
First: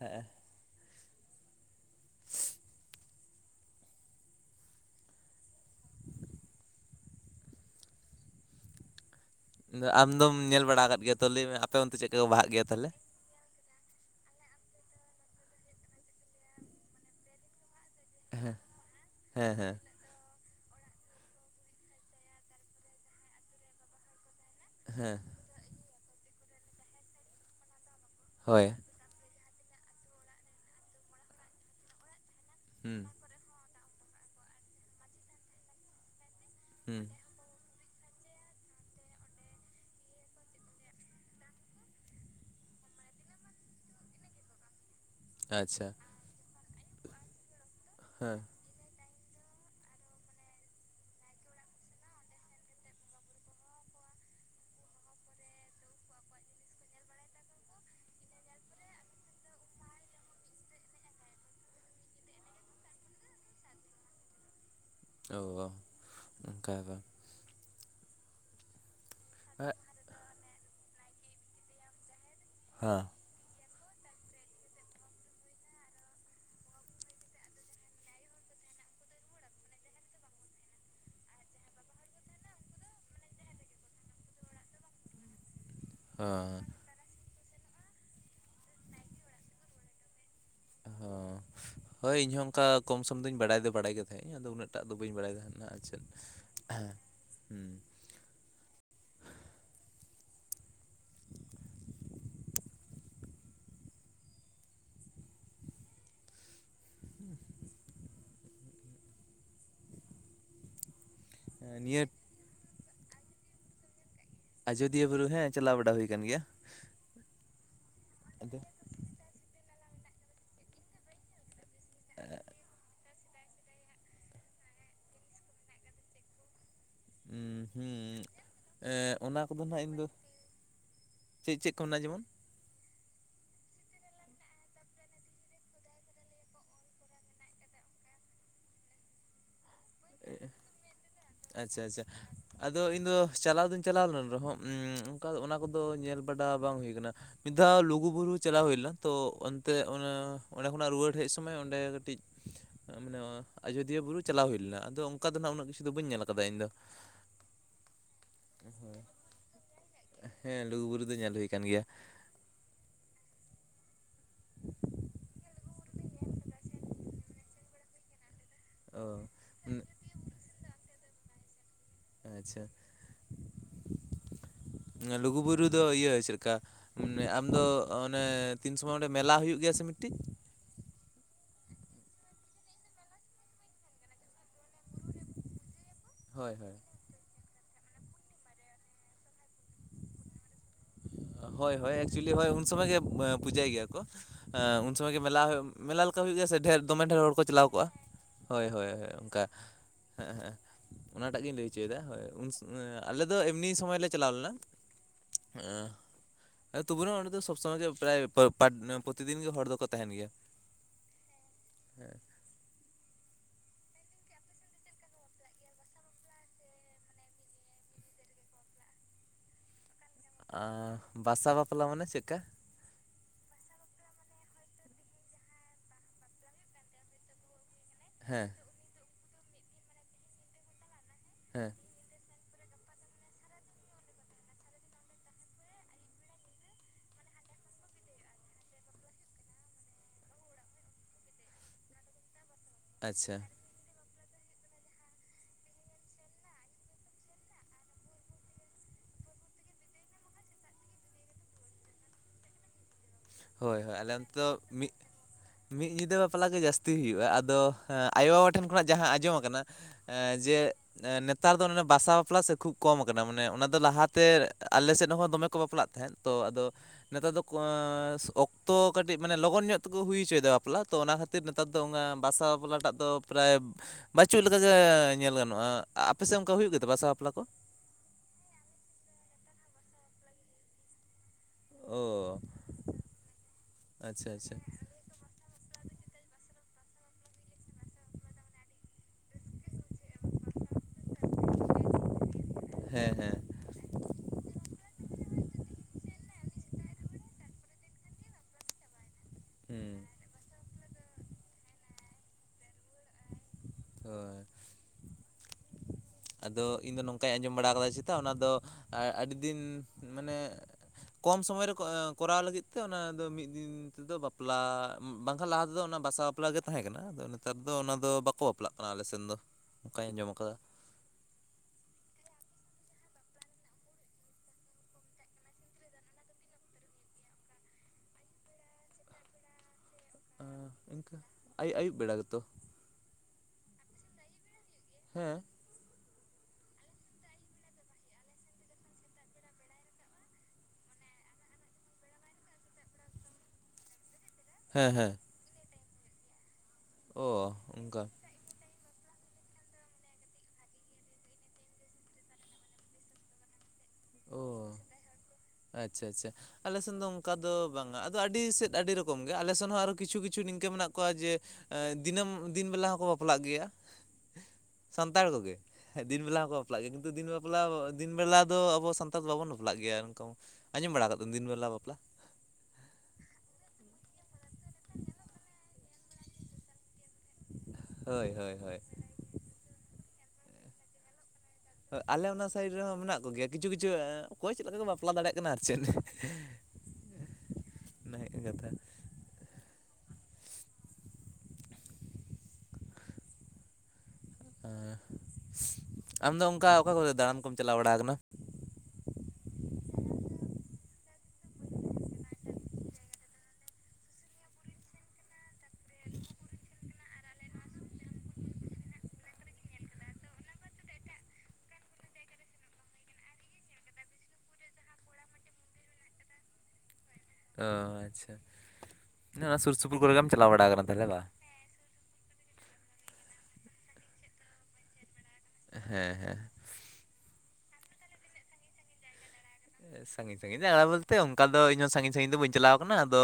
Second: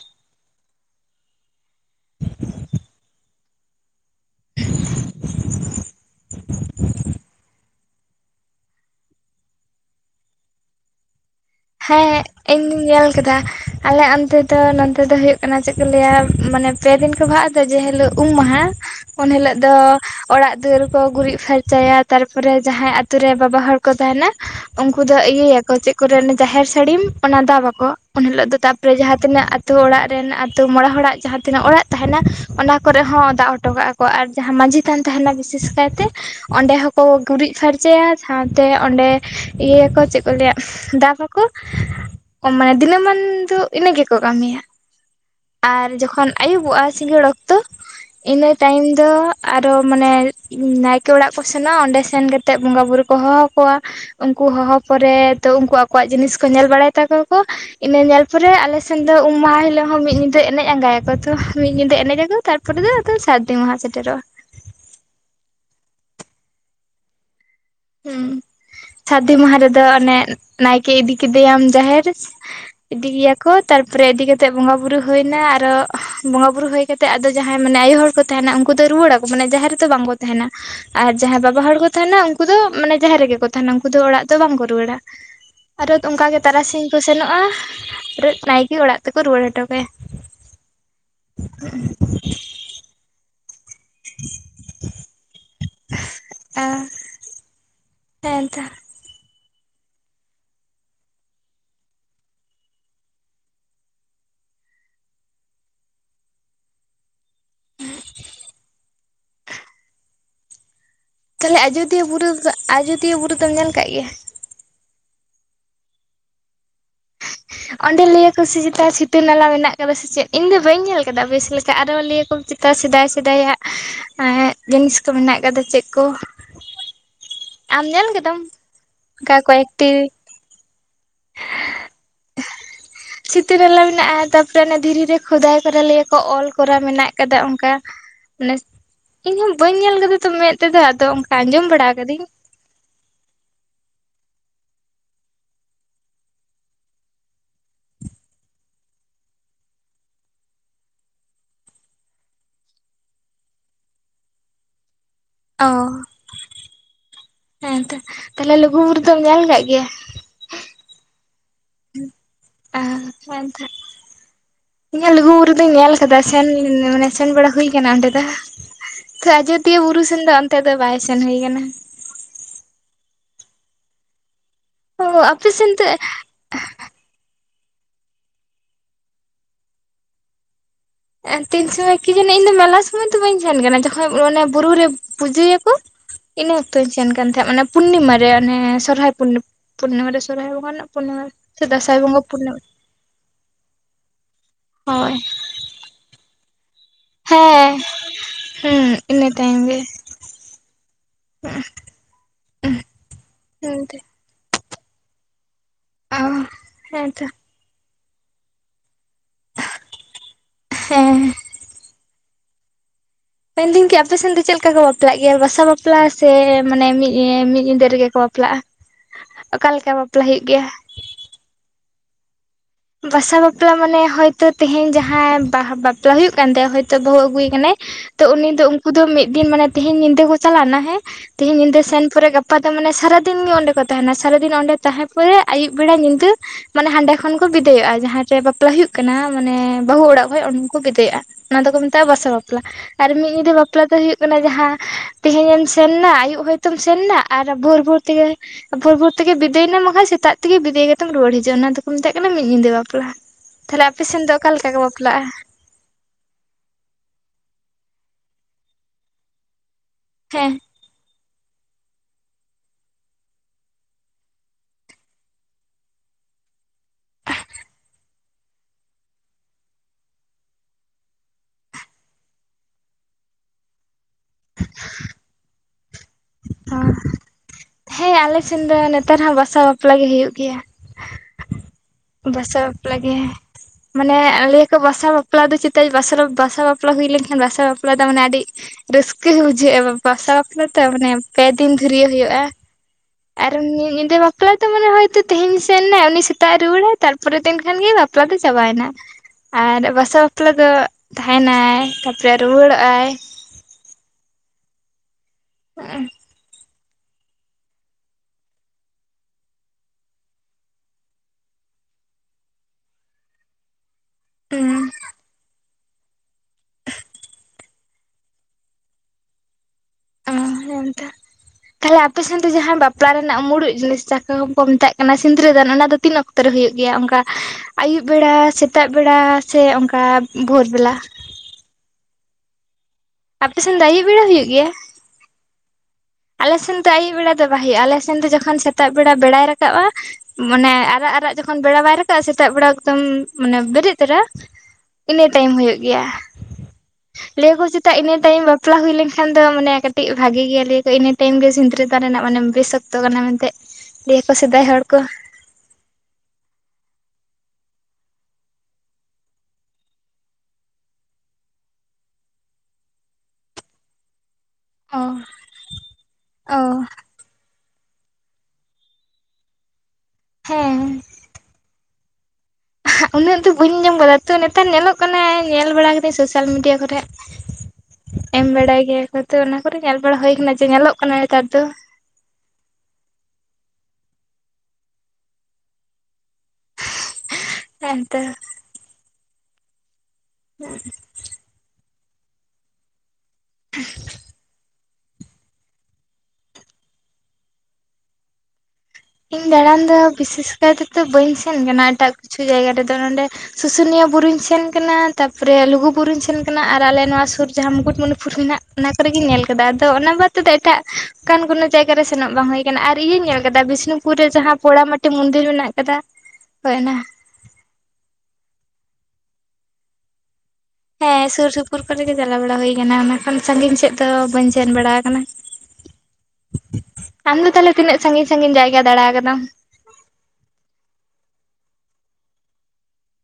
ᱦᱮᱸ [inaudible] ᱟᱢᱫᱚᱢ ᱧᱮᱞ ᱵᱟᱲᱟ ᱟᱠᱟᱫ ᱜᱮᱭᱟ ᱛᱚ ᱞᱟᱹᱭ ᱢᱮ ᱟᱯ? ᱦᱮᱸ ᱤᱧᱤᱧ ᱧᱮᱞ ᱠᱮᱫᱟ ᱟᱞᱮ ᱟᱱᱛᱩ ᱫᱚ ᱱᱚᱛᱮ ᱫᱚ ᱦᱩᱭᱩᱜ ᱠᱟᱱᱟ ᱪᱮᱫ ᱠᱚ ᱞᱟᱹᱭᱟ ᱢᱟᱱᱮ ᱯᱮ ᱫᱤᱱ ᱠᱚ ᱵᱟᱦᱟᱜ ᱟᱫᱚ ᱡᱮ ᱦᱤᱞᱳᱜ ᱩᱢ ᱢᱟᱦᱟ ᱩᱱ ᱦᱮᱸ ᱦᱤᱞᱳᱜ ᱫᱚ ᱦᱮᱸ ᱚᱲᱟᱜ ᱫᱩᱣᱟᱹᱨᱠᱚ ᱜᱩᱨᱤᱡ ᱯᱷᱟᱨᱪᱟᱭᱟ ᱛᱟᱨᱯᱚᱨᱮ ᱡᱟᱦᱟᱸᱟᱸᱟᱭ ᱟᱛᱳ ᱨᱮ ᱵᱟᱵᱟ ᱦᱚᱲ ᱠᱚ ᱛᱟᱦᱮᱱᱟ᱾ ᱩᱱᱠᱩ ᱦᱮᱸ ᱫᱚ ᱤᱭᱟᱹᱭᱟᱠᱚ ᱪᱮᱫ ᱠᱚᱨᱮ ᱡᱟᱦᱮᱨ ᱥᱟᱹᱲᱤᱢ ᱚᱱᱟ ᱫᱟᱵ ᱟᱠᱚ ᱩᱱᱦᱤᱞᱚᱜ ᱫᱚ ᱦᱳᱭ ᱛᱟᱯᱚᱨᱮ ᱡᱟᱦᱟᱸᱛᱤᱱᱟᱹᱜ ᱟᱛᱳ ᱚᱲᱟᱜ ᱨᱮᱱ ᱟᱛᱳ ᱢᱚᱬᱮ ᱦᱚᱲᱟᱜ ᱡᱟᱦᱟᱸ ᱛᱤᱱᱟᱹᱜ ᱚᱲᱟᱜ ᱛᱟᱦᱮᱱᱟ ᱚᱱᱟ ᱦᱩᱸ ᱠᱚᱨᱮ ᱦᱚᱸ ᱫᱟᱜ ᱚᱴᱚᱠ ᱠᱟᱜᱼᱟ᱾ ᱟᱨ ᱡᱟᱦᱟᱸ ᱢᱟᱟᱹᱡᱷᱤ ᱛᱷᱟᱱ ᱛᱟᱦᱮᱱᱟ ᱵᱤᱥᱮᱥ ᱠᱟᱭᱛᱮ ᱚᱸᱰᱮ ᱦᱩᱸ ᱦᱚᱸᱠᱚ ᱜᱩᱨᱤᱡᱽ ᱯᱷᱟᱨᱪᱟᱭᱟ ᱥᱟᱶᱛᱮ ᱚᱸᱰᱮ ᱤᱭᱟᱹᱭᱟᱠᱚ ᱪᱮᱫ ᱠᱚ ᱞᱟᱹᱭᱟ ᱫᱟᱵ ᱟ ᱠᱚ ᱢᱟᱱᱮ ᱫᱤᱱᱟᱹᱢᱟᱱ ᱫᱚ ᱤᱱᱟᱹ ᱜᱮᱠᱚ ᱠᱟᱹᱢᱤᱭᱟ᱾ ᱟᱪᱪᱷᱟ ᱟᱨ ᱡᱚᱠᱷᱚᱱ ᱟᱹᱭᱩᱵᱚᱜᱼᱟ ᱥᱤᱸᱜᱟᱹᱲ ᱚᱠᱛᱚ ᱦᱮᱸ ᱤᱱᱟᱹ ᱴᱟᱭᱤᱢ ᱫᱚ ᱟᱨᱚ ᱢᱟᱱᱮ ᱱᱟᱹᱭᱠᱮ ᱚᱲᱟᱜ ᱠᱚ ᱥᱮᱱᱚᱜ ᱚᱸᱰᱮ ᱥᱮᱱ ᱠᱟᱛᱮᱜ ᱵᱚᱸᱜᱟ ᱵᱩᱨᱩ ᱠᱚ ᱦᱚᱦᱚ ᱟᱠᱚᱣᱟ᱾ ᱩᱱᱠᱩ ᱦᱚᱦᱚ ᱯᱚᱨᱮ ᱛᱚ ᱩᱱᱠᱩ ᱟᱠᱚᱣᱟᱜ ᱡᱤᱱᱤᱥ ᱠᱚ ᱧᱮᱞ ᱵᱟᱲᱟᱭ ᱛᱟᱠᱚ ᱠᱚ ᱤᱱᱟᱹ ᱧᱮᱞ ᱯᱚᱨᱮ ᱟᱞᱮᱥᱮᱱ ᱫᱚ ᱩᱢ ᱢᱟᱦᱟ ᱦᱤᱞᱳᱜ ᱦᱚᱸ ᱢᱤᱫ ᱧᱤᱫᱟᱹ ᱮᱱᱮᱡ ᱟᱸᱜᱟᱭᱟᱠᱚ ᱛᱚ ᱢᱤᱫ ᱧᱤᱫᱟᱹ ᱮᱱᱮᱡ ᱟᱹᱠᱚ ᱛᱟᱨᱯᱚᱨᱮ [inaudible] ᱥᱮᱴᱮᱨᱚᱜ ᱟ ᱳᱚ ᱚᱱᱠᱟ ᱵᱟᱝ ᱦᱩᱸ ᱥᱟᱫᱤ ᱢᱟᱦᱟ ᱦᱮᱸ ᱨᱮᱫᱚ ᱚᱱᱮ ᱱᱟᱭᱠᱤ ᱤᱫᱤ ᱠᱤᱫᱤᱭᱟᱢ ᱡᱟᱦᱮᱨ ᱤᱫᱤ ᱜᱮᱭᱟᱠᱳ ᱛᱟᱨᱯᱚᱨᱮ ᱤᱫᱤ ᱠᱟᱛᱮ ᱵᱚᱸᱜᱟ ᱵᱩᱨᱩ ᱦᱩᱭᱱᱟ ᱟᱨᱚ ᱵᱚᱸᱜᱟ ᱵᱩᱨᱩ ᱦᱩᱭ ᱠᱟᱛᱮᱜ ᱟᱫᱚ ᱡᱟᱦᱟᱸᱭ ᱢᱟᱱᱮ ᱟᱭᱳ ᱦᱚᱲ ᱠᱚ ᱛᱟᱦᱮᱱᱟ ᱩᱱᱠᱩ ᱫᱚ ᱨᱩᱣᱟᱹᱲᱟᱠᱚ ᱢᱟᱱᱮ ᱡᱟᱦᱮᱨ ᱨᱮᱫᱚ ᱵᱟᱝᱠᱚ ᱛᱟᱦᱮᱱᱟ᱾ ᱟᱨ ᱡᱟᱦᱟᱸ ᱵᱟᱵᱟ ᱦᱚᱲ ᱠᱚ ᱛᱟᱦᱮᱱᱟ ᱩᱱ ᱩᱱᱠᱩ ᱫᱚ ᱢᱟᱱᱮ ᱡᱟᱦᱮᱨ ᱨᱮᱜᱮ ᱠᱚ ᱛᱟᱦᱮᱱᱟ᱾ ᱩᱱᱠᱩ ᱫᱚ ᱚᱲᱟᱜ ᱫᱚ ᱵᱟᱝ ᱠᱚ ᱨᱩᱣᱟᱹᱲᱟ᱾ ᱟᱫᱚ ᱚᱱᱠᱟ ᱜᱮ ᱦᱮᱸ ᱛᱟᱨᱟᱥᱤᱧ ᱠᱚ ᱥᱮᱱᱚᱜ-ᱟ ᱱᱟᱭᱠᱤ ᱚᱲᱟᱜ ᱛᱮᱠᱚ ᱨᱩᱣᱟᱹᱲ ᱦᱚᱴᱚ ᱠᱟᱭᱟᱹ ᱦᱚ ᱦᱳᱭ ᱤᱧ ᱦᱚ ᱚᱱᱠᱟ ᱠᱚᱢ ᱥᱚᱢ ᱫᱩᱧ ᱵᱟᱲᱟᱭ ᱫᱚ ᱵᱟᱲᱟᱭ ᱜᱮ ᱛᱟᱦᱮᱸᱤᱧ ᱟᱫᱚ ᱩᱱᱟᱹᱜ ᱴᱟᱜ ᱫᱚ ᱵᱟᱹᱧ ᱵᱟᱲᱟᱭ ᱛᱟᱦᱮᱱᱟ ᱟᱨ ᱪᱮᱫ ᱦᱟ ᱦᱩ ᱦᱮᱸ ᱮᱱᱛᱮ [inaudible] ᱦᱩᱸ [inaudible] [inaudible] ᱛᱟᱦᱚᱞᱮ ᱱᱤᱭᱟᱹ ᱟᱡᱚᱫᱤᱭᱟᱹ ᱵᱩᱨᱩ ᱫᱚ ᱟᱡᱚᱫᱤᱭᱟᱹ ᱵᱩᱨᱩ ᱫᱚᱢ ᱧᱮᱞ ᱠᱟᱜ ᱜᱮᱭᱟ? ᱟᱡᱚᱫᱤᱭᱟᱹ ᱵᱩᱨᱩ ᱦᱮᱸ ᱪᱟᱞᱟᱣ ᱵᱟᱲᱟ ᱦᱩᱭ ᱠᱟᱱ ᱜᱮᱭᱟ, ᱚᱸᱰᱮ ᱞᱟᱹᱭ ᱠᱚ ᱥᱮ ᱟᱫᱚ ᱪᱮ ᱛᱟ ᱥᱤᱛᱟᱹ ᱱᱟᱞᱟ ᱢᱮᱱᱟᱜ ᱠᱟᱫᱟ ᱥᱮ ᱪᱮᱫ ᱤᱧ ᱫᱚ ᱵᱟᱹᱧ ᱧᱮᱞ ᱟᱠᱟᱫᱟ ᱵᱮᱥ ᱞᱮᱠᱟ ᱟᱫᱚ ᱞᱟᱹᱭ ᱠᱚ ᱪᱮᱛ ᱥᱮᱫᱟᱭ ᱥᱮᱫᱟᱭᱟᱜ ᱡᱤᱱᱤᱥ ᱠᱚ ᱢᱮᱱᱟᱜ ᱠᱟᱫᱟ ᱪᱮᱫ ᱠᱚ ᱩ ᱟᱢ ᱦᱩᱸ ᱧᱮᱞ ᱠᱮᱫᱟᱢ ᱚᱱᱠᱟ ᱚᱱᱟ ᱠᱚᱫᱚ ᱦᱟᱜ ᱤᱧᱫᱚ ᱠᱚᱭᱮᱠᱴᱤ ᱪᱮᱫ ᱪᱮᱫ ᱠᱚ ᱢᱮᱱᱟᱜ-ᱟ ᱡᱮᱢᱚᱱ? ᱥᱤᱛᱟᱹ ᱱᱟᱞᱟ ᱢᱮᱱᱟᱜ-ᱟ ᱛᱟᱨᱯᱚᱨᱮ ᱚᱱᱮ ᱫᱷᱤᱨᱤ ᱠᱷᱚᱫᱟᱭ ᱠᱚᱨᱟ ᱞᱟᱹᱭᱟᱠᱚ ᱚᱞ ᱠᱚᱨᱟ ᱢᱮᱱᱟᱜ ᱟᱠᱟᱫᱟ ᱚᱱᱠᱟ ᱢᱟᱱᱮ ᱤᱧᱦᱚᱸ ᱵᱟᱹᱧ ᱧᱮᱞ ᱠᱟᱫᱟ ᱛᱚ ᱢᱮᱸᱫ ᱛᱮᱫᱚ ᱟᱫᱚ ᱚᱝᱠᱟ ᱟᱸᱡᱚᱢ ᱟᱪᱪᱷᱟ ᱵᱟᱲᱟ ᱟᱪᱪᱷᱟ ᱠᱟᱹᱫᱟᱹᱧ, ᱟᱫᱚ ᱤᱧ ᱫᱚ ᱪᱟᱞᱟᱣ ᱫᱚᱧ ᱪᱟᱞᱟᱣ ᱞᱮᱱ ᱨᱮᱦᱚᱸ ᱩᱸ ᱚᱱᱠᱟ ᱚᱱᱟ ᱠᱚᱫᱚ ᱧᱮᱞ ᱵᱟᱰᱟ ᱵᱟᱝ ᱦᱩᱭ ᱠᱟᱱᱟ᱾ ᱢᱤᱫ ᱫᱷᱟᱣ ᱞᱩᱜᱩ ᱵᱩᱨᱩ ᱪᱟᱞᱟᱣ ᱦᱩᱭ ᱞᱮᱱᱟ᱾ ᱛᱚ ᱚᱱᱛᱮ ᱚᱱᱟ ᱚᱸᱰᱮ ᱠᱷᱚᱱᱟᱜ ᱨᱩᱣᱟᱹᱲ ᱦᱮᱡ ᱥᱩᱢᱚᱭ ᱚᱸᱰᱮ ᱠᱟᱹᱴᱤᱡ ᱢᱟᱱᱮ ᱟᱡᱚᱫᱤᱭᱟᱹ ᱵᱩᱨᱩ ᱪᱟᱞᱟᱣ ᱦᱩᱭ ᱞᱮᱱᱟ ᱟᱫᱚ ᱚᱱᱠᱟ ᱫᱚ ᱦᱟᱸᱜ ᱩᱱᱟᱹᱜ ᱚ ᱠᱤᱪᱷᱩ ᱫᱚ ᱵᱟᱹᱧ ᱧᱮᱞ ᱠᱟᱫᱟ ᱤᱧ ᱫᱚ ᱦᱮᱸᱛᱚ ᱛᱟᱦᱞᱮ ᱞᱩᱜᱩ ᱵᱩᱨᱩ ᱫᱚᱢ ᱧᱮᱞ ᱠᱟᱜ ᱜᱮᱭᱟ? ᱦᱮᱸ ᱞᱩᱜᱩᱵᱩᱨᱩ ᱫᱚ ᱧᱮᱞ ᱦᱩᱭ ᱠᱟᱱ ᱜᱮᱭᱟ ᱤᱧ ᱦᱚᱸ ᱞᱩᱜᱩᱵᱩᱨᱩ ᱫᱚᱧ ᱧᱮᱞ ᱫᱟ ᱥᱮᱱ ᱢᱟᱱᱮ ᱥᱮᱱ ᱵᱟᱲᱟ ᱦᱩᱭ ᱠᱟᱱᱟ ᱚᱸᱰᱮ ᱫᱚ ᱚ ᱟᱡᱚᱫᱤᱭᱟᱹ ᱵᱩᱨᱩ ᱥᱮᱸ ᱤᱱ ᱫᱚ ᱚᱱᱛᱮ ᱫᱚ ᱵᱟᱭ ᱥᱮᱱ ᱦᱩᱭ ᱠᱟᱱᱟ ᱟᱪᱪᱷᱟ ᱚ ᱟᱯᱮ ᱞᱩᱜᱩᱵᱩᱨᱩ ᱥᱮᱱ ᱫᱚ ᱤᱭᱟᱹ ᱥᱮᱫ ᱠᱟ ᱟᱢᱫᱚ ᱚᱱᱮ ᱛᱤᱱ ᱥᱚᱢᱚᱭ ᱚᱸᱰᱮ ᱢᱮᱞᱟ ᱦᱩᱭᱩᱜ ᱜᱮᱭᱟ ᱥᱮ ᱢᱤᱫᱴᱤᱡ? ᱮ ᱛᱤᱱ ᱥᱚᱢᱚᱭ ᱠᱤ ᱡᱟᱱᱤ ᱤᱧ ᱫᱚ ᱢᱮᱞᱟ ᱥᱚᱢᱚᱭ ᱫᱚ ᱵᱟᱹᱧ ᱥᱮᱱ ᱠᱟᱱᱟ ᱡᱚ ᱟᱡ ᱚᱱᱮ ᱵᱩᱨᱩ ᱨᱮ ᱯᱩᱡᱟᱹᱭᱟᱠᱩ ᱤᱱᱟᱹ ᱦᱳᱭ ᱦᱳᱭ ᱚᱠᱛᱚᱧ ᱥᱮᱱ ᱠᱟᱱ ᱛᱟᱦᱮᱸᱜ ᱢᱟᱱᱮ ᱯᱩᱱᱱᱤᱢᱟ ᱨᱮ ᱚᱱᱮ ᱥᱚᱨᱦᱟᱭ ᱯᱩᱱᱱᱤ ᱯᱩᱱᱱᱤᱢᱟ ᱨᱮ ᱥᱚᱨᱦᱟᱭ ᱵᱚᱸᱜᱟ ᱱᱟᱜ ᱦᱳᱭ ᱦᱳᱭ ᱮᱠᱪᱩᱭᱮᱞᱤ ᱦᱳᱭ ᱩᱱ ᱥᱚᱢᱚᱭ ᱜᱮ ᱯᱩᱡᱟᱹᱭ ᱜᱮᱭᱟ ᱠᱚ ᱩᱱ ᱥᱚᱢᱚᱭ ᱦᱳᱭ ᱜᱮ ᱢᱮᱞᱟ ᱦᱩᱭᱩᱜ ᱾ ᱢᱮᱞᱟ ᱞᱮᱠᱟ ᱦᱩᱭᱩᱜ ᱜᱮᱭᱟ ᱥᱮ ᱰᱷᱮᱨ ᱫᱚᱢᱮ ᱰᱷᱮᱨ ᱦᱚᱲ ᱠᱚ ᱪᱟᱞᱟᱣ ᱦᱮᱸ ᱠᱚᱜᱼᱟ ᱾ ᱦᱳᱭ ᱦᱩᱸ ᱦᱳᱭ ᱤᱱᱟᱹ ᱚᱱᱠᱟ ᱛᱟᱭᱚᱢ ᱜᱮ ᱾ ᱦᱮᱸ ᱦᱮᱸ ᱾ ᱚᱱᱟᱴᱟᱜ ᱜᱤᱧ ᱞᱟᱹᱭ ᱚᱪᱚᱭᱮᱫᱟ ᱾ ᱦᱳᱭ ᱩᱱ ᱟᱞᱮᱫ ᱫᱚ ᱮᱢᱱᱤ ᱥᱚᱢᱚᱭ ᱞᱮ ᱪᱟᱞᱟᱣ ᱞᱮᱱᱟ ᱾ ᱚ ᱦᱮ ᱛᱚᱵᱩ ᱦᱮᱸᱛᱚ ᱚᱸᱰᱮ ᱫᱚ ᱥᱚᱵ ᱥᱚᱢᱚᱭ ᱜᱮ ᱯᱨᱟᱭ [inaudible] ᱯᱚᱛᱤᱫᱤᱱ ᱜᱮ ᱦᱚᱲ ᱫᱚᱠᱚ ᱛᱟᱦᱮᱱ ᱜᱮᱭᱟ, ᱦᱮᱸ ᱦᱮᱸ᱾ ᱢᱮᱱᱫᱟᱹᱧ ᱠᱤ ᱟᱯᱮᱥᱱ ᱫᱚ ᱪᱮᱫ ᱞᱮᱠᱟ ᱠᱚ ᱵᱟᱯᱞᱟᱜ ᱜᱮᱭᱟ ᱵᱟᱥᱟ ᱵᱟᱯᱞᱟ ᱥᱮ ᱢᱟᱱᱮ ᱢᱤᱫ ᱤᱭᱮᱸᱢᱤᱫ ᱧᱤᱫᱟᱹ ᱨᱮᱜᱮ ᱠᱚ ᱵᱟᱯ? ᱵᱟᱯᱞᱟᱜ ᱟ ᱚᱠᱟᱞ ᱞᱮᱠᱟ ᱵᱟᱯ ᱟ ᱵᱟᱥᱟ ᱵᱟᱯᱞᱟ ᱢᱟᱱᱮ ᱪᱮᱫᱞᱮᱠᱟ? ᱵᱟᱥᱟ ᱵᱟᱯᱞᱟ ᱢᱟᱱᱮ ᱦᱚᱭᱛᱳ ᱛᱮᱦᱮᱧ ᱡᱟᱦᱟᱸᱭ ᱵᱟᱯᱞᱟ ᱦᱩᱭᱩᱜ ᱠᱟᱱ ᱛᱟᱭᱟ ᱦᱚᱭᱛᱳ ᱵᱟᱹᱦᱩ ᱟᱹᱜᱩᱭ ᱠᱟᱱᱮ ᱛᱚ ᱩᱱᱤ ᱦᱮᱸ ᱫᱚ ᱩᱱᱠᱩ ᱫᱚ ᱢᱤᱫ ᱫᱤᱱ ᱢᱟᱱᱮ ᱛᱮᱦᱮᱧ ᱧᱤᱫᱟᱹ ᱠᱚ ᱪᱟᱞᱟᱣ ᱱᱟ ᱦᱮ ᱛᱮᱦᱮᱧ ᱦᱮᱸ ᱧᱤᱫᱟᱹ ᱥᱮᱱ ᱯᱚᱨᱮ ᱜᱟᱯ ᱯᱟᱫᱚ ᱢᱟᱱᱮ ᱥᱟᱨᱟ ᱫᱤᱱ ᱜᱮ ᱚᱸᱰᱮ ᱠᱚ ᱛᱟᱦᱮᱱᱟ ᱥᱟᱨᱟ ᱫᱤᱱ ᱚᱸᱰᱮ ᱛᱟᱦᱮᱸ ᱯᱚᱨᱮ ᱟᱹᱭᱩᱵ ᱵᱮᱲᱟ ᱧᱤᱫᱟᱹ ᱢᱟᱱᱮ ᱦᱟᱸᱰᱮ ᱠᱷᱚᱱ ᱠᱚ ᱵᱤᱫᱟᱹᱭᱚᱜ-ᱟ ᱡᱟᱦᱟᱸ ᱨᱮ ᱵᱟᱯᱞᱟ ᱦᱩᱭᱩᱜ ᱠᱟᱱᱟ ᱢᱟᱱᱮ ᱵᱟᱹᱦᱩ ᱚᱲᱟᱜ ᱠᱷᱚᱡ ᱩᱱᱠᱩ ᱠᱚ ᱵᱤᱫᱟᱹᱭᱚᱜ-ᱟ ᱚᱱᱟ ᱫᱚᱠᱚ ᱢᱮᱛᱟᱜ-ᱟ ᱵᱟᱥᱟ ᱵᱟᱯᱞᱟ ᱟᱨ ᱢᱤᱫ ᱟᱪᱪᱷᱟ ᱧᱤᱫᱟᱹ ᱵᱟᱯ ᱵᱟᱯᱞᱟ ᱫᱚ ᱦᱩᱭᱩᱜ ᱠᱟᱱᱟ ᱡᱟᱦᱟᱸ ᱛᱤᱦᱤᱧᱮᱢ ᱥᱮᱱ ᱱᱟ ᱟᱹᱭᱩᱵ ᱦᱚᱭᱛᱚᱢ ᱥᱮᱱ ᱱᱟ ᱟᱨ ᱵᱷᱳᱨ ᱵᱷᱳᱨ ᱛᱮᱜᱮ- ᱵᱦᱳᱨ ᱵᱷᱤᱨ ᱛᱮ ᱜᱮ ᱵᱤᱫᱟᱹᱭᱮᱱᱟ ᱵᱟᱠᱷᱟᱱ ᱥᱮᱛᱟᱜ ᱛᱮᱜᱮ ᱵᱤᱫᱟᱹᱭ ᱠᱟᱛᱮᱢ ᱨᱩᱭᱟᱹᱲ ᱦᱤᱡᱩᱜᱼᱟ ᱚᱱᱟ ᱫᱚᱠᱚ ᱢᱮᱛᱟᱜ ᱠᱟᱱᱟ ᱢᱤᱫ ᱧᱤᱫᱟᱹ ᱵᱟᱯᱞᱟ ᱾ ᱦᱳᱭ ᱛᱟᱦᱞᱮ ᱦᱳᱭ ᱟᱯᱮ ᱟᱞᱮ ᱥᱮᱱ ᱚᱱᱛᱮ ᱫᱚ ᱚᱠᱟ ᱞᱠᱟ ᱠᱚ ᱢᱤᱫ ᱵᱟᱯᱞᱟᱜᱼᱟ? ᱢᱤᱫ ᱧᱤᱫᱟᱹ ᱵᱟᱯᱞᱟ ᱜᱮ ᱡᱟᱹᱥᱛᱤ ᱦᱩᱭᱩᱜᱼᱟ ᱟᱫᱚ ᱟᱭᱳᱼᱵᱟᱵᱟ ᱴᱷᱮᱱ ᱠᱷᱚᱱᱟᱜ ᱡᱟᱦᱟᱸ ᱟᱸᱡᱚᱢ ᱠᱟᱱᱟ ᱾ ᱦᱮᱸ ᱡᱮ ᱾ ᱱᱮᱛᱟᱨ ᱫᱚ ᱵᱟᱥᱟ ᱵᱟᱯᱞᱟ ᱥᱮ ᱠᱷᱩᱵ ᱠᱚᱢ ᱟᱠᱟᱱᱟ ᱢᱟᱱᱮ ᱚᱱᱟ ᱫᱚ ᱞᱟᱦᱟ ᱛᱮ ᱟᱞᱮ ᱥᱮᱫ ᱦᱚᱸ ᱫᱚᱢᱮ ᱠᱚ ᱵᱟᱯᱞᱟ ᱠᱟᱱᱟ ᱛᱟᱦᱮᱸᱫ ᱛᱚ ᱟᱫᱚ ᱱᱮᱛᱟᱨ ᱫᱚ [unintelligible] ᱚᱠᱛᱚ ᱠᱟᱹᱴᱤᱡ ᱢᱟᱱᱮ ᱞᱚᱜᱚᱱ ᱧᱚᱜ ᱛᱮ ᱠᱚ ᱦᱩᱭ ᱦᱚᱪᱚᱭᱮᱫᱟ ᱵᱟᱯᱞᱟ ᱛᱚ ᱚᱱᱟ ᱠᱷᱟᱹᱛᱤᱨ ᱱᱮᱛᱟᱨ ᱫᱚ ᱚᱱᱟ ᱵᱟᱥᱟ ᱵᱟᱯᱞᱟᱴᱟᱜ ᱫᱚ ᱯᱨᱟᱭ ᱵᱟᱹᱪᱩ ᱞᱮᱠᱟ ᱜᱮ ᱧᱮᱞ ᱜᱟᱱᱚᱜᱼᱟ ᱟᱯᱮ ᱥᱮᱫ ᱚᱱᱠᱟ ᱦᱩᱭᱩᱜ ᱜᱮ ᱛᱚ ᱵᱟᱥᱟ ᱵᱟᱯᱞᱟ ᱠᱚ? ᱦᱮᱸ ᱟᱞᱮ ᱥᱮᱱ ᱫᱚ ᱱᱮᱛᱟᱨ ᱦᱚᱸ ᱵᱟᱥᱟ ᱵᱟᱯᱞᱟ ᱜᱮ ᱦᱩᱭᱩᱜ ᱜᱮᱭᱟ ᱾ ᱚ ᱵᱟᱥᱟ ᱵᱟᱯᱞᱟ ᱜᱮ ᱢᱟᱱᱮ ᱟᱪᱪᱷᱟ ᱟᱪᱪᱷᱟ ᱟᱞᱮ ᱠᱚ ᱵᱟᱥᱟ ᱵᱟᱯᱞᱟ ᱫᱚ ᱪᱮᱫᱟ ᱵᱟᱥᱟ ᱵᱟᱯᱞᱟ ᱵᱟᱯᱞᱟ ᱦᱩᱭ ᱞᱮᱱ ᱠᱷᱟᱱ ᱵᱟᱥᱟ ᱵᱟᱯᱞᱟ ᱫᱚ ᱢᱟᱱᱮ ᱟᱹᱰᱤ ᱨᱟᱹᱥᱠᱟᱹ ᱵᱩᱡᱷᱟᱹᱜᱼᱟ ᱵᱟᱥᱟ ᱵᱟᱯᱞᱟ ᱛᱚ ᱢᱟᱱᱮ ᱯᱮ ᱫᱤᱱ ᱫᱷᱩᱨᱮ ᱦᱩᱭᱩᱜᱼᱟ ᱾ ᱦᱮᱸ ᱦᱮᱸ ᱾ ᱟᱨ ᱧᱤᱫᱟᱹ ᱵᱟᱯᱞᱟ ᱛᱚ ᱢᱟᱱᱮ ᱦᱳᱭᱛᱚ ᱛᱮᱦᱮᱧ ᱥᱮᱱ ᱮᱱᱟᱭ ᱩᱱᱤ ᱥᱮᱛᱟᱜ ᱨᱮ ᱛᱟᱨᱯᱚᱨᱮ ᱫᱤᱱ ᱠᱷᱟᱱ ᱜᱮ ᱵᱟᱯᱞᱟ ᱫᱚ ᱪᱟᱵᱟᱭᱮᱱᱟ ᱟᱨ ᱦᱩᱸ ᱵᱟᱥᱟ ᱵᱟᱯᱞᱟ ᱫᱚ ᱛᱟᱦᱮᱱᱟᱭ ᱛᱟᱯᱚᱨᱮ ᱨᱩᱣᱟᱹᱲᱚᱜᱟᱭ ᱾ ᱦᱳᱭ ᱾ ᱦᱮᱸ ᱟᱫᱚ ᱤᱧ ᱫᱚ ᱱᱚᱝᱠᱟᱹᱧ ᱟᱸᱡᱚᱢ ᱵᱟᱲᱟ ᱠᱟᱫᱟ ᱪᱮᱛᱟ ᱚᱱᱟ ᱫᱚ ᱟᱹᱰᱤ ᱫᱤᱱ ᱢᱟᱱᱮ ᱠᱚᱢ ᱥᱚᱢᱚᱭ ᱨᱮ ᱠᱚᱨᱟᱣ ᱞᱟᱹᱜᱤᱫ ᱛᱮ ᱚᱱᱟ ᱫᱚ ᱢᱤᱫ ᱫᱤᱱ ᱛᱮ ᱫᱚ ᱵᱟᱯᱞᱟ ᱦᱩᱸ ᱵᱟᱝᱠᱷᱟᱱ ᱞᱟᱦᱟ ᱛᱮ ᱫᱚ ᱚᱱᱟ ᱵᱟᱥᱟ ᱵᱟᱯᱞᱟ ᱜᱮ ᱛᱟᱦᱮᱸ ᱠᱟᱱᱟ ᱟᱫᱚ ᱱᱮᱛᱟᱨ ᱫᱚ ᱟᱫᱚ ᱚᱱᱟ ᱫᱚ ᱵᱟᱠᱚ ᱵᱟᱯᱞᱟᱜ ᱠᱟᱱᱟ ᱟᱞᱮ ᱥᱮᱱ ᱫᱚ ᱾ ᱟᱨ ᱦᱮᱸ ᱛᱚ ᱛᱟᱦᱚᱞᱮ ᱟᱯᱮ ᱥᱮᱱ ᱫᱚ ᱡᱟᱦᱟᱸᱭ ᱵᱟᱯᱞᱟ ᱨᱮᱱᱟᱜ ᱢᱩᱲᱩᱛ ᱡᱤᱱᱤᱥ ᱪᱟ ᱠᱚ ᱠᱚ ᱢᱮᱛᱟᱜ ᱠᱟᱱᱟ ᱥᱤᱸᱫᱽᱨᱟᱹ ᱫᱟᱱ ᱚᱱᱟ ᱫᱚ ᱛᱤᱱᱟᱹᱜ ᱚᱠᱛᱚ ᱨᱮ ᱦᱩᱭᱩᱜ ᱜᱮᱭᱟ ᱚᱱᱠᱟ ᱟᱭᱩᱵ ᱵᱮᱲᱟ ᱥᱮᱛᱟᱜ ᱵᱮᱲᱟ ᱥᱮ ᱚᱱᱠᱟ ᱵᱷᱳᱨ ᱵᱮᱞᱟ ᱤᱱᱠᱟᱹ ᱟᱭᱩᱵ ᱟᱹᱭᱩᱵ ᱵᱮᱲᱟ ᱜᱮ ᱛᱚ ᱾ ᱟᱯᱮ ᱥᱮᱱ ᱫᱚ ᱟᱹᱭᱩᱵ ᱵᱮᱲᱟ ᱦᱩᱭᱩᱜ ᱜᱮᱭᱟ? ᱦᱮᱸ ᱾ ᱟᱞᱮ ᱥᱮᱱ ᱫᱚ ᱟᱹᱭᱩᱵ ᱵᱮᱲᱟ ᱫᱚ ᱵᱟᱭ ᱦᱩᱭᱩᱜᱼᱟ ᱟᱞᱮ ᱥᱮᱱ ᱫᱚ ᱡᱚᱠᱷᱚᱱ ᱥᱮᱛᱟᱜ ᱵᱮᱲᱟ ᱵᱮᱲᱟᱭ ᱨᱟᱠᱟᱵᱼᱟ ᱢᱟᱱᱮ ᱟᱨᱟᱜ ᱟᱨᱟᱜ ᱡᱚᱠᱷᱚᱱ ᱵᱮᱲᱟ ᱵᱟᱭ ᱨᱟᱠᱟᱵ ᱥᱮᱛᱟᱜ ᱵᱮᱲᱟ ᱮᱠᱫᱚᱢ ᱢᱟᱱᱮ ᱵᱮᱨᱮᱫ ᱛᱚᱨᱟ ᱦᱮᱸ ᱦᱮᱸ ᱾ ᱤᱱᱟᱹ ᱴᱟᱭᱤᱢ ᱦᱩᱭᱩᱜ ᱜᱮᱭᱟ ᱚ ᱞᱟᱹᱭ ᱟᱠᱚ ᱪᱮᱛᱟ ᱚᱱᱠᱟ ᱤᱱᱟᱹ ᱴᱟᱭᱤᱢ ᱵᱟᱯ ᱵᱟᱯᱞᱟ ᱦᱩᱭ ᱞᱮᱱ ᱠᱷᱟᱱ ᱫᱚ ᱢᱟᱱᱮ ᱠᱟᱹᱴᱤᱡ ᱵᱷᱟᱜᱤ ᱜᱮᱭᱟ ᱞᱟᱹᱭ ᱟᱠᱚ ᱤᱱᱟᱹ ᱴᱟᱭᱤᱢ ᱜᱮ ᱥᱤᱸᱫᱽᱨᱟᱹ ᱫᱟᱱ ᱨᱮᱱᱟᱜ ᱢᱟᱱᱮ ᱵᱮᱥ ᱚᱠᱛᱚ ᱠᱟᱱᱟ ᱢᱮᱱᱛᱮ ᱾ ᱞᱟᱹᱭ ᱟᱠᱚ ᱥᱮᱫᱟᱭ ᱚ ᱦᱚᱲ ᱠᱚ ᱾ ᱟᱪᱪᱷᱟ ᱟᱪᱪᱷᱟ ᱾ ᱟᱞᱮ ᱥᱮᱱ ᱫᱚ ᱚᱱᱠᱟ ᱫᱚ ᱵᱟᱝᱟ ᱾ ᱟᱫᱚ ᱟᱹᱰᱤ ᱥᱮᱫ ᱟᱹᱰᱤ ᱨᱚᱠᱚᱢ ᱜᱮ ᱟᱞᱮ ᱥᱮᱱ ᱦᱚᱸ ᱟᱨᱚ ᱠᱤᱪᱷᱩ ᱠᱤᱪᱷᱩ ᱱᱤᱝᱠᱟᱹ ᱢᱮᱱᱟᱜ ᱠᱚᱣᱟ ᱡᱮ ᱮᱜ ᱫᱤᱱᱟᱹᱢ ᱫᱤᱱ ᱵᱮᱞᱟ ᱦᱚᱸ ᱠᱚ ᱵᱟᱯᱞᱟᱜ ᱜᱮᱭᱟ ᱾ ᱚ ᱥᱟᱱᱛᱟᱲ ᱠᱚ ᱜᱮ ᱫᱤᱱ ᱵᱮᱞᱟ ᱦᱚᱸ ᱠᱚ ᱚ ᱵᱟᱯᱞᱟᱜ ᱜᱮᱭᱟ ᱠᱤᱱᱛᱩ ᱫᱤᱱ ᱵᱟᱯᱞᱟ ᱫᱤᱱ ᱵᱮᱞᱟ ᱫᱚ ᱟᱵᱚ ᱥᱟᱱᱛᱟᱲ ᱫᱚ ᱵᱟᱵᱚᱱ ᱵᱟᱯᱞᱟᱜ ᱜᱮᱭᱟ ᱚᱱᱠᱟ ᱦᱮᱸ ᱟᱸᱡᱚᱢ ᱵᱟᱲᱟ ᱟᱠᱟᱫᱟ ᱫᱤᱱ ᱵᱮᱞᱟ ᱵᱟᱯᱞᱟ? ᱩᱱᱟᱹᱜ ᱫᱚ ᱵᱟᱹᱧ ᱧᱚᱢ ᱟᱠᱟᱫᱟ ᱛᱚ ᱱᱮᱛᱟᱨ ᱧᱮᱞᱚᱜ ᱠᱟᱱᱟ ᱧᱮᱞ ᱵᱟᱲᱟ ᱠᱮᱫᱟ ᱥᱳᱥᱟᱞ ᱢᱤᱰᱤᱭᱟ ᱠᱚᱨᱮ ᱦᱳᱭ ᱾ ᱮᱢ ᱦᱳᱭ ᱦᱳᱭ ᱵᱟᱲᱟᱭ ᱜᱮᱭᱟ ᱠᱚ ᱛᱚ ᱚᱱᱟ ᱠᱚᱨᱮ ᱧᱮᱞ ᱵᱟᱲᱟ ᱠᱟᱱᱟ ᱡᱮ ᱧᱮᱞᱚᱜ ᱠᱟᱱᱟ ᱱᱮᱛᱟᱨ ᱫᱚ ᱾ ᱟᱞᱮ ᱚᱱᱟ ᱥᱟᱭᱤᱰ ᱨᱮ ᱦᱚᱸ ᱢᱮᱱᱟᱜ ᱠᱚ ᱜᱮᱭᱟ ᱠᱤᱪᱷᱩ ᱠᱤᱪᱷᱩ ᱚᱠᱚᱭ ᱪᱮᱫ ᱞᱮᱠᱟ ᱠᱚ ᱵᱟᱯᱞᱟ ᱫᱟᱲᱮᱭᱟᱜ ᱠᱟᱱᱟ ᱟᱨ ᱪᱮᱫ ᱦᱮᱸ ᱾ ᱤᱱᱟᱹ ᱛᱚ ᱜᱮ ᱠᱟᱛᱷᱟ ᱾ ᱦᱮᱸ ᱾ [inaudible] ᱦᱮᱸ ᱟᱢ ᱫᱚ ᱚᱱᱠᱟ ᱚᱠᱟ ᱠᱚᱨᱮ ᱫᱟᱬᱟᱱ ᱠᱚᱢ ᱪᱟᱞᱟᱣ ᱵᱟᱲᱟ ᱟᱠᱟᱱᱟ? ᱤᱧ ᱫᱟᱬᱟᱱ ᱫᱚ ᱵᱤᱥᱮᱥ ᱠᱟᱭ ᱛᱮᱫᱚ ᱵᱟᱹᱧ ᱥᱮᱱ ᱠᱟᱱᱟ, ᱮᱴᱟᱜ ᱠᱤᱪᱷᱩ ᱡᱟᱭᱜᱟ ᱨᱮᱫᱚ ᱱᱚᱰᱮ᱾ ᱥᱩᱥᱩᱱᱤᱭᱟᱹ ᱵᱩᱨᱩᱧ ᱥᱮᱱ ᱠᱟᱱᱟ ᱛᱟᱯᱚᱨᱮ ᱞᱩᱜᱩ ᱵᱩᱨᱩᱧ ᱥᱮᱱ ᱨᱮᱱᱟᱜ ᱟᱨ ᱟᱞᱮ ᱱᱚᱣᱟ ᱥᱩᱨ ᱡᱟᱦᱟᱸ ᱢᱩᱠᱩᱴᱢᱩᱱᱤᱯᱩᱨ ᱢᱮᱱᱟᱜ, ᱚᱱᱟ ᱠᱚᱨᱮᱜᱤᱧ ᱧᱮᱞ ᱠᱟᱫᱟ ᱟᱫᱚ ᱚᱱᱟ ᱵᱟᱫᱽ ᱛᱮᱫᱚ ᱮᱴᱟᱜ ᱠᱟᱱ ᱜᱩᱱᱟᱹ ᱡᱟᱭᱜᱟ ᱨᱮ ᱥᱮᱱᱚᱜ ᱵᱟᱝ ᱦᱩᱭ ᱟᱠᱟᱱᱟ ᱟᱨ ᱤᱭᱟᱹᱧ ᱧᱮᱞ ᱠᱟᱫᱟ ᱵᱤᱥ ᱯᱩᱨ ᱨᱮ ᱡᱟᱦᱟᱸ ᱯᱚᱲᱟ ᱢᱟᱹᱴᱤ ᱢᱚᱱᱫᱤᱨ ᱢᱮᱱᱟᱜ ᱠᱟᱫᱟ ᱦᱳᱭ ᱚᱱᱟ ᱾ ᱚ ᱟᱪᱪᱷᱟ ᱱᱚᱣᱟ ᱥᱩᱨ ᱥᱩᱯᱩᱨ ᱠᱚᱨᱮ ᱜᱮᱢ ᱪᱟᱞᱟᱣ ᱵᱟᱲᱟ ᱟᱠᱟᱱᱟ ᱾ ᱦᱮᱸ ᱥᱩᱨ ᱥᱩᱯᱩᱨ ᱠᱚᱨᱮᱜᱮ ᱪᱟᱞᱟᱣ ᱵᱟᱲᱟ ᱦᱩᱭ ᱟᱠᱟᱱᱟ ᱚᱱᱟ ᱠᱷᱚᱱ ᱥᱟᱺᱜᱤᱧ ᱥᱮᱫ ᱫᱚ ᱵᱟᱹᱧ ᱥᱮᱱ ᱵᱟᱲᱟ ᱠᱟᱱᱟ᱾ ᱦᱮᱸ ᱦᱮᱸ ᱟᱢ ᱫᱚ ᱛᱟᱦᱞᱮ ᱛᱤᱱᱟᱹᱜ ᱥᱟᱺᱜᱤᱧ ᱥᱟᱺᱜᱤᱧ ᱡᱟᱭᱜᱟ ᱫᱟᱬᱟ ᱟᱠᱟᱫᱟᱢ? ᱮ ᱥᱟᱺᱜᱤᱧ ᱥᱟᱺᱜᱤᱧ ᱫᱟᱬᱟ ᱵᱚᱞᱛᱮ ᱚᱱᱠᱟ ᱫᱚ ᱤᱧ ᱦᱚᱸ ᱥᱟᱺᱜᱤᱧ ᱥᱟᱺᱜᱤᱧ ᱫᱚ ᱵᱟᱹᱧ ᱪᱟᱞᱟᱣ ᱟᱠᱟᱱᱟ ᱟᱫᱚ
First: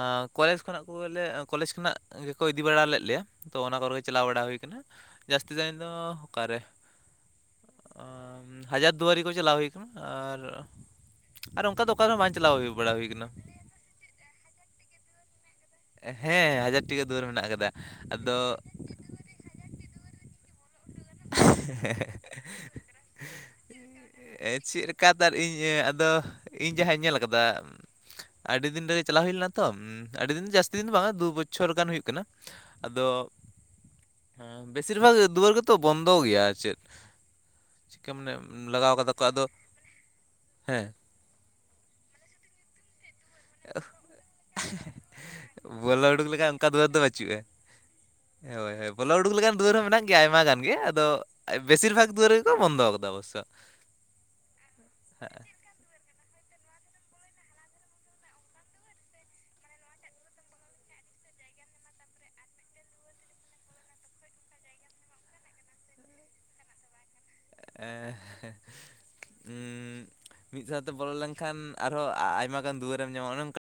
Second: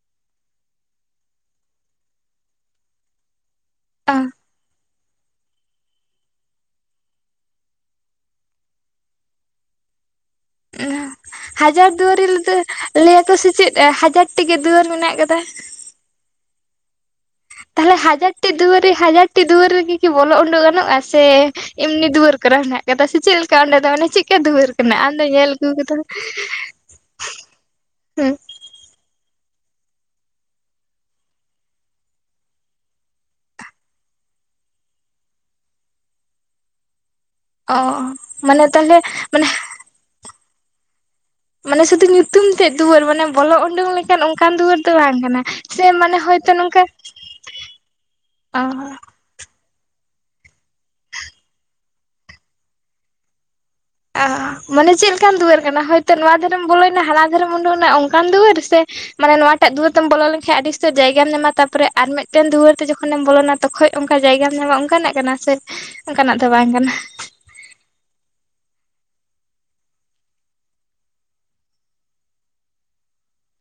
ᱟᱸ ᱠᱚᱞᱮᱡᱽ ᱠᱷᱚᱱᱟᱜ ᱠᱚᱞᱮ ᱠᱚᱞᱮᱡᱽ ᱠᱷᱚᱱᱟᱜ ᱜᱮᱠᱚ ᱤᱫᱤ ᱵᱟᱲᱟ ᱞᱮᱫ ᱞᱮᱭᱟ᱾ ᱛᱚ ᱚᱱᱟ ᱠᱚᱨᱮ ᱜᱮ ᱚ ᱪᱟᱞᱟᱣ ᱵᱟᱲᱟ ᱦᱩᱭ ᱠᱟᱱᱟ ᱾ ᱡᱟᱹᱥᱛᱤ ᱫᱟᱭ ᱫᱚ ᱚᱠᱟᱨᱮ ᱚ ᱦᱟᱡᱟᱨ ᱫᱩᱣᱟᱹᱨᱤ ᱠᱚ ᱪᱟᱞᱟᱣ ᱦᱩᱭ ᱠᱟᱱᱟ᱾ ᱟᱨ, ᱮᱸᱦ ᱦᱟᱡᱟᱨ ᱚᱠᱟ ᱨᱮᱦᱚᱸ ᱫᱩᱣᱟᱹᱨᱤ ᱵᱟᱝ ᱪᱟᱞᱟᱣ ᱨᱮ ᱦᱩᱭ ᱵᱟᱲᱟ ᱦᱩᱭ ᱟᱠᱟᱱᱟ ᱞᱟᱹᱭᱟᱠᱚ ᱥᱮ ᱪᱮᱫ ᱦᱟᱡᱟᱨ ᱴᱤᱜ ᱜᱮ ᱫᱩᱣᱟᱹᱨ ᱢᱮᱱᱟᱜ ᱠᱟᱫᱟ ᱾ ᱦᱮᱸ ᱦᱟᱡᱟ ᱴᱤᱠᱟᱹ ᱫᱩᱣᱟᱹᱨ ᱢᱮᱱᱟᱜ ᱟᱠᱟᱫᱟ ᱾ ᱛᱟᱦᱞᱮ ᱦᱟᱡᱟᱨ ᱴᱤ ᱫᱩᱣᱟᱹᱨ ᱨᱮ ᱦᱟᱡᱟᱨ ᱴᱤ ᱫᱩᱣᱟᱹᱨ ᱨᱮᱜᱮ ᱠᱤ ᱵᱚᱞᱚ ᱚᱸᱰᱚᱜ ᱜᱟᱱᱚᱜᱼᱟ᱾ ᱪᱮ ᱮᱢᱱᱤ ᱫᱩᱣᱟᱹᱨ ᱠᱟᱱᱟ ᱱᱷᱟᱜ ᱠᱟᱫᱟ ᱥᱮ ᱪᱮᱫ ᱞᱮᱠᱟ ᱚᱸᱰᱮ ᱫᱚ ᱢᱟᱱᱮ ᱪᱮᱫ ᱠᱟ ᱫᱩᱣᱟᱹᱨ ᱠᱟᱱᱟ? ᱟᱢᱫᱚ ᱧᱮᱞ ᱟᱹᱜᱩ ᱟᱠᱟᱫᱟᱢ ᱾ ᱫᱚ ᱤᱧ ᱡᱟᱦᱟᱧ ᱧᱮᱞ ᱠᱟᱫᱟ᱾ ᱦᱩᱸ ᱟᱹᱰᱤ ᱫᱤᱱ ᱨᱮ ᱪᱟᱞᱟᱣ ᱦᱩᱭ ᱞᱮᱱᱟ ᱛᱚ ᱟᱹᱰᱤ ᱫᱤᱱ ᱡᱟᱹᱥ ᱛᱤᱱ ᱢᱟ ᱵᱟᱝᱟ ᱫᱩ ᱵᱚᱪᱷᱚᱨ ᱜᱟᱱ ᱦᱩᱭᱩᱜ ᱠᱟᱱᱟ ᱟᱫᱚ ᱦᱮᱸ ᱵᱮᱥᱤᱨ ᱵᱷᱟᱜᱽ ᱫᱩᱣᱟᱹᱨ ᱜᱮᱛᱚ ᱵᱚᱱᱫᱚ ᱜᱮᱭᱟ ᱟᱨᱪᱮᱫ ᱾ ᱚ ᱪᱤᱠᱟᱹ ᱢᱟᱱᱮ ᱞᱟᱜᱟᱣ ᱛᱟᱦᱚᱞᱮ ᱠᱟᱫᱟ ᱠᱚ ᱟᱫᱚ ᱢᱟᱱᱮ ᱦᱮᱸ᱾ ᱢᱟᱱᱮ ᱥᱩᱫᱩ ᱧᱩᱛᱩᱢ ᱛᱮᱫ ᱫᱩᱣᱟᱹᱨ ᱢᱟᱱᱮ ᱵᱚᱞᱚ ᱩᱰᱩᱝ ᱞᱮᱠᱟᱱ ᱚᱱᱠᱟᱱ ᱫᱩᱣᱟᱹᱨ ᱫᱚ ᱵᱟᱝ ᱠᱟᱱᱟ ᱾ ᱵᱚᱞᱚ ᱩᱰᱩᱠ ᱞᱮᱠᱷᱟᱱ ᱚᱱᱠᱟᱱ ᱫᱩᱣᱟᱹᱨ ᱫᱚ ᱵᱟᱹᱪᱩᱜᱼᱟ ᱦᱮᱸ ᱚ ᱦᱳᱭ ᱦᱳᱭ᱾ ᱵᱚᱞᱚ ᱩᱰᱩᱠ ᱞᱮᱠᱟᱱ ᱫᱩᱣᱟᱹᱨ ᱦᱚᱸ ᱢᱮᱱᱟᱜ ᱜᱮᱭᱟ ᱟᱭᱢᱟ ᱜᱟᱱ ᱜᱮ ᱟᱫᱚ ᱵᱮᱥᱤᱨ ᱵᱷᱟᱜᱽ ᱫᱩᱣᱟᱹᱨ ᱜᱮᱠᱚ ᱵᱚᱱᱫᱚ ᱟᱠᱟᱫᱟ ᱚᱵᱚᱥᱥᱚ᱾ [inaudible] ᱟᱦᱟ ᱢᱟᱱᱮ ᱪᱮᱫ ᱞᱮᱠᱟᱱ ᱫᱩᱣᱟᱹᱨ ᱠᱟᱱᱟ? ᱦᱚᱭ ᱛᱚ ᱱᱚᱣᱟ ᱫᱷᱟᱨᱮᱢ ᱵᱚᱞᱚᱭᱮᱱᱟ ᱦᱟᱱᱟ ᱫᱷᱟᱨᱮᱢ ᱩᱰᱩᱠᱮᱱᱟ ᱚᱱᱠᱟᱱ ᱫᱩᱣᱟᱹᱨ? ᱥᱮ ᱢᱟᱱᱮ ᱱᱚᱣᱟ ᱴᱟᱜ ᱫᱩᱣᱟᱹᱨ ᱛᱮᱢ ᱵᱚᱞᱚ ᱞᱮᱱᱠᱷᱟᱱ ᱟᱹᱰᱤ ᱩᱥᱛᱟᱹᱨ ᱡᱟᱭᱜᱟᱢ ᱧᱟᱢᱟ ᱛᱟᱯᱚᱨᱮ ᱟᱨ ᱢᱤᱫᱴᱮᱱ ᱫᱩᱣᱟᱹᱨ ᱛᱮ ᱡᱚᱠᱷᱚᱱᱮᱢ ᱵᱚᱞᱚᱱᱟ ᱛᱚᱠᱷᱚᱡ ᱚᱱᱠᱟ ᱡᱟᱭᱜᱟᱢ ᱧᱟᱢᱟ ᱚᱱᱠᱟᱱᱟᱜ ᱠᱟᱱᱟ ᱥᱮ ᱚᱱᱠᱟᱱᱟᱜ ᱫᱚ ᱵᱟᱝ ᱠᱟᱱᱟ? ᱮᱻ ᱦᱮᱸ᱾ ᱩᱸᱻ ᱢᱤᱫ ᱥᱟᱶᱛᱮ ᱵᱚᱞᱚ ᱞᱮᱱᱠᱷᱟᱱ ᱟᱨᱦᱚᱸ ᱟᱭᱢᱟ ᱜᱟᱱ ᱫᱩᱣᱟᱹᱨᱮᱢ ᱧᱟᱢᱟ ᱚᱱᱮᱠᱟ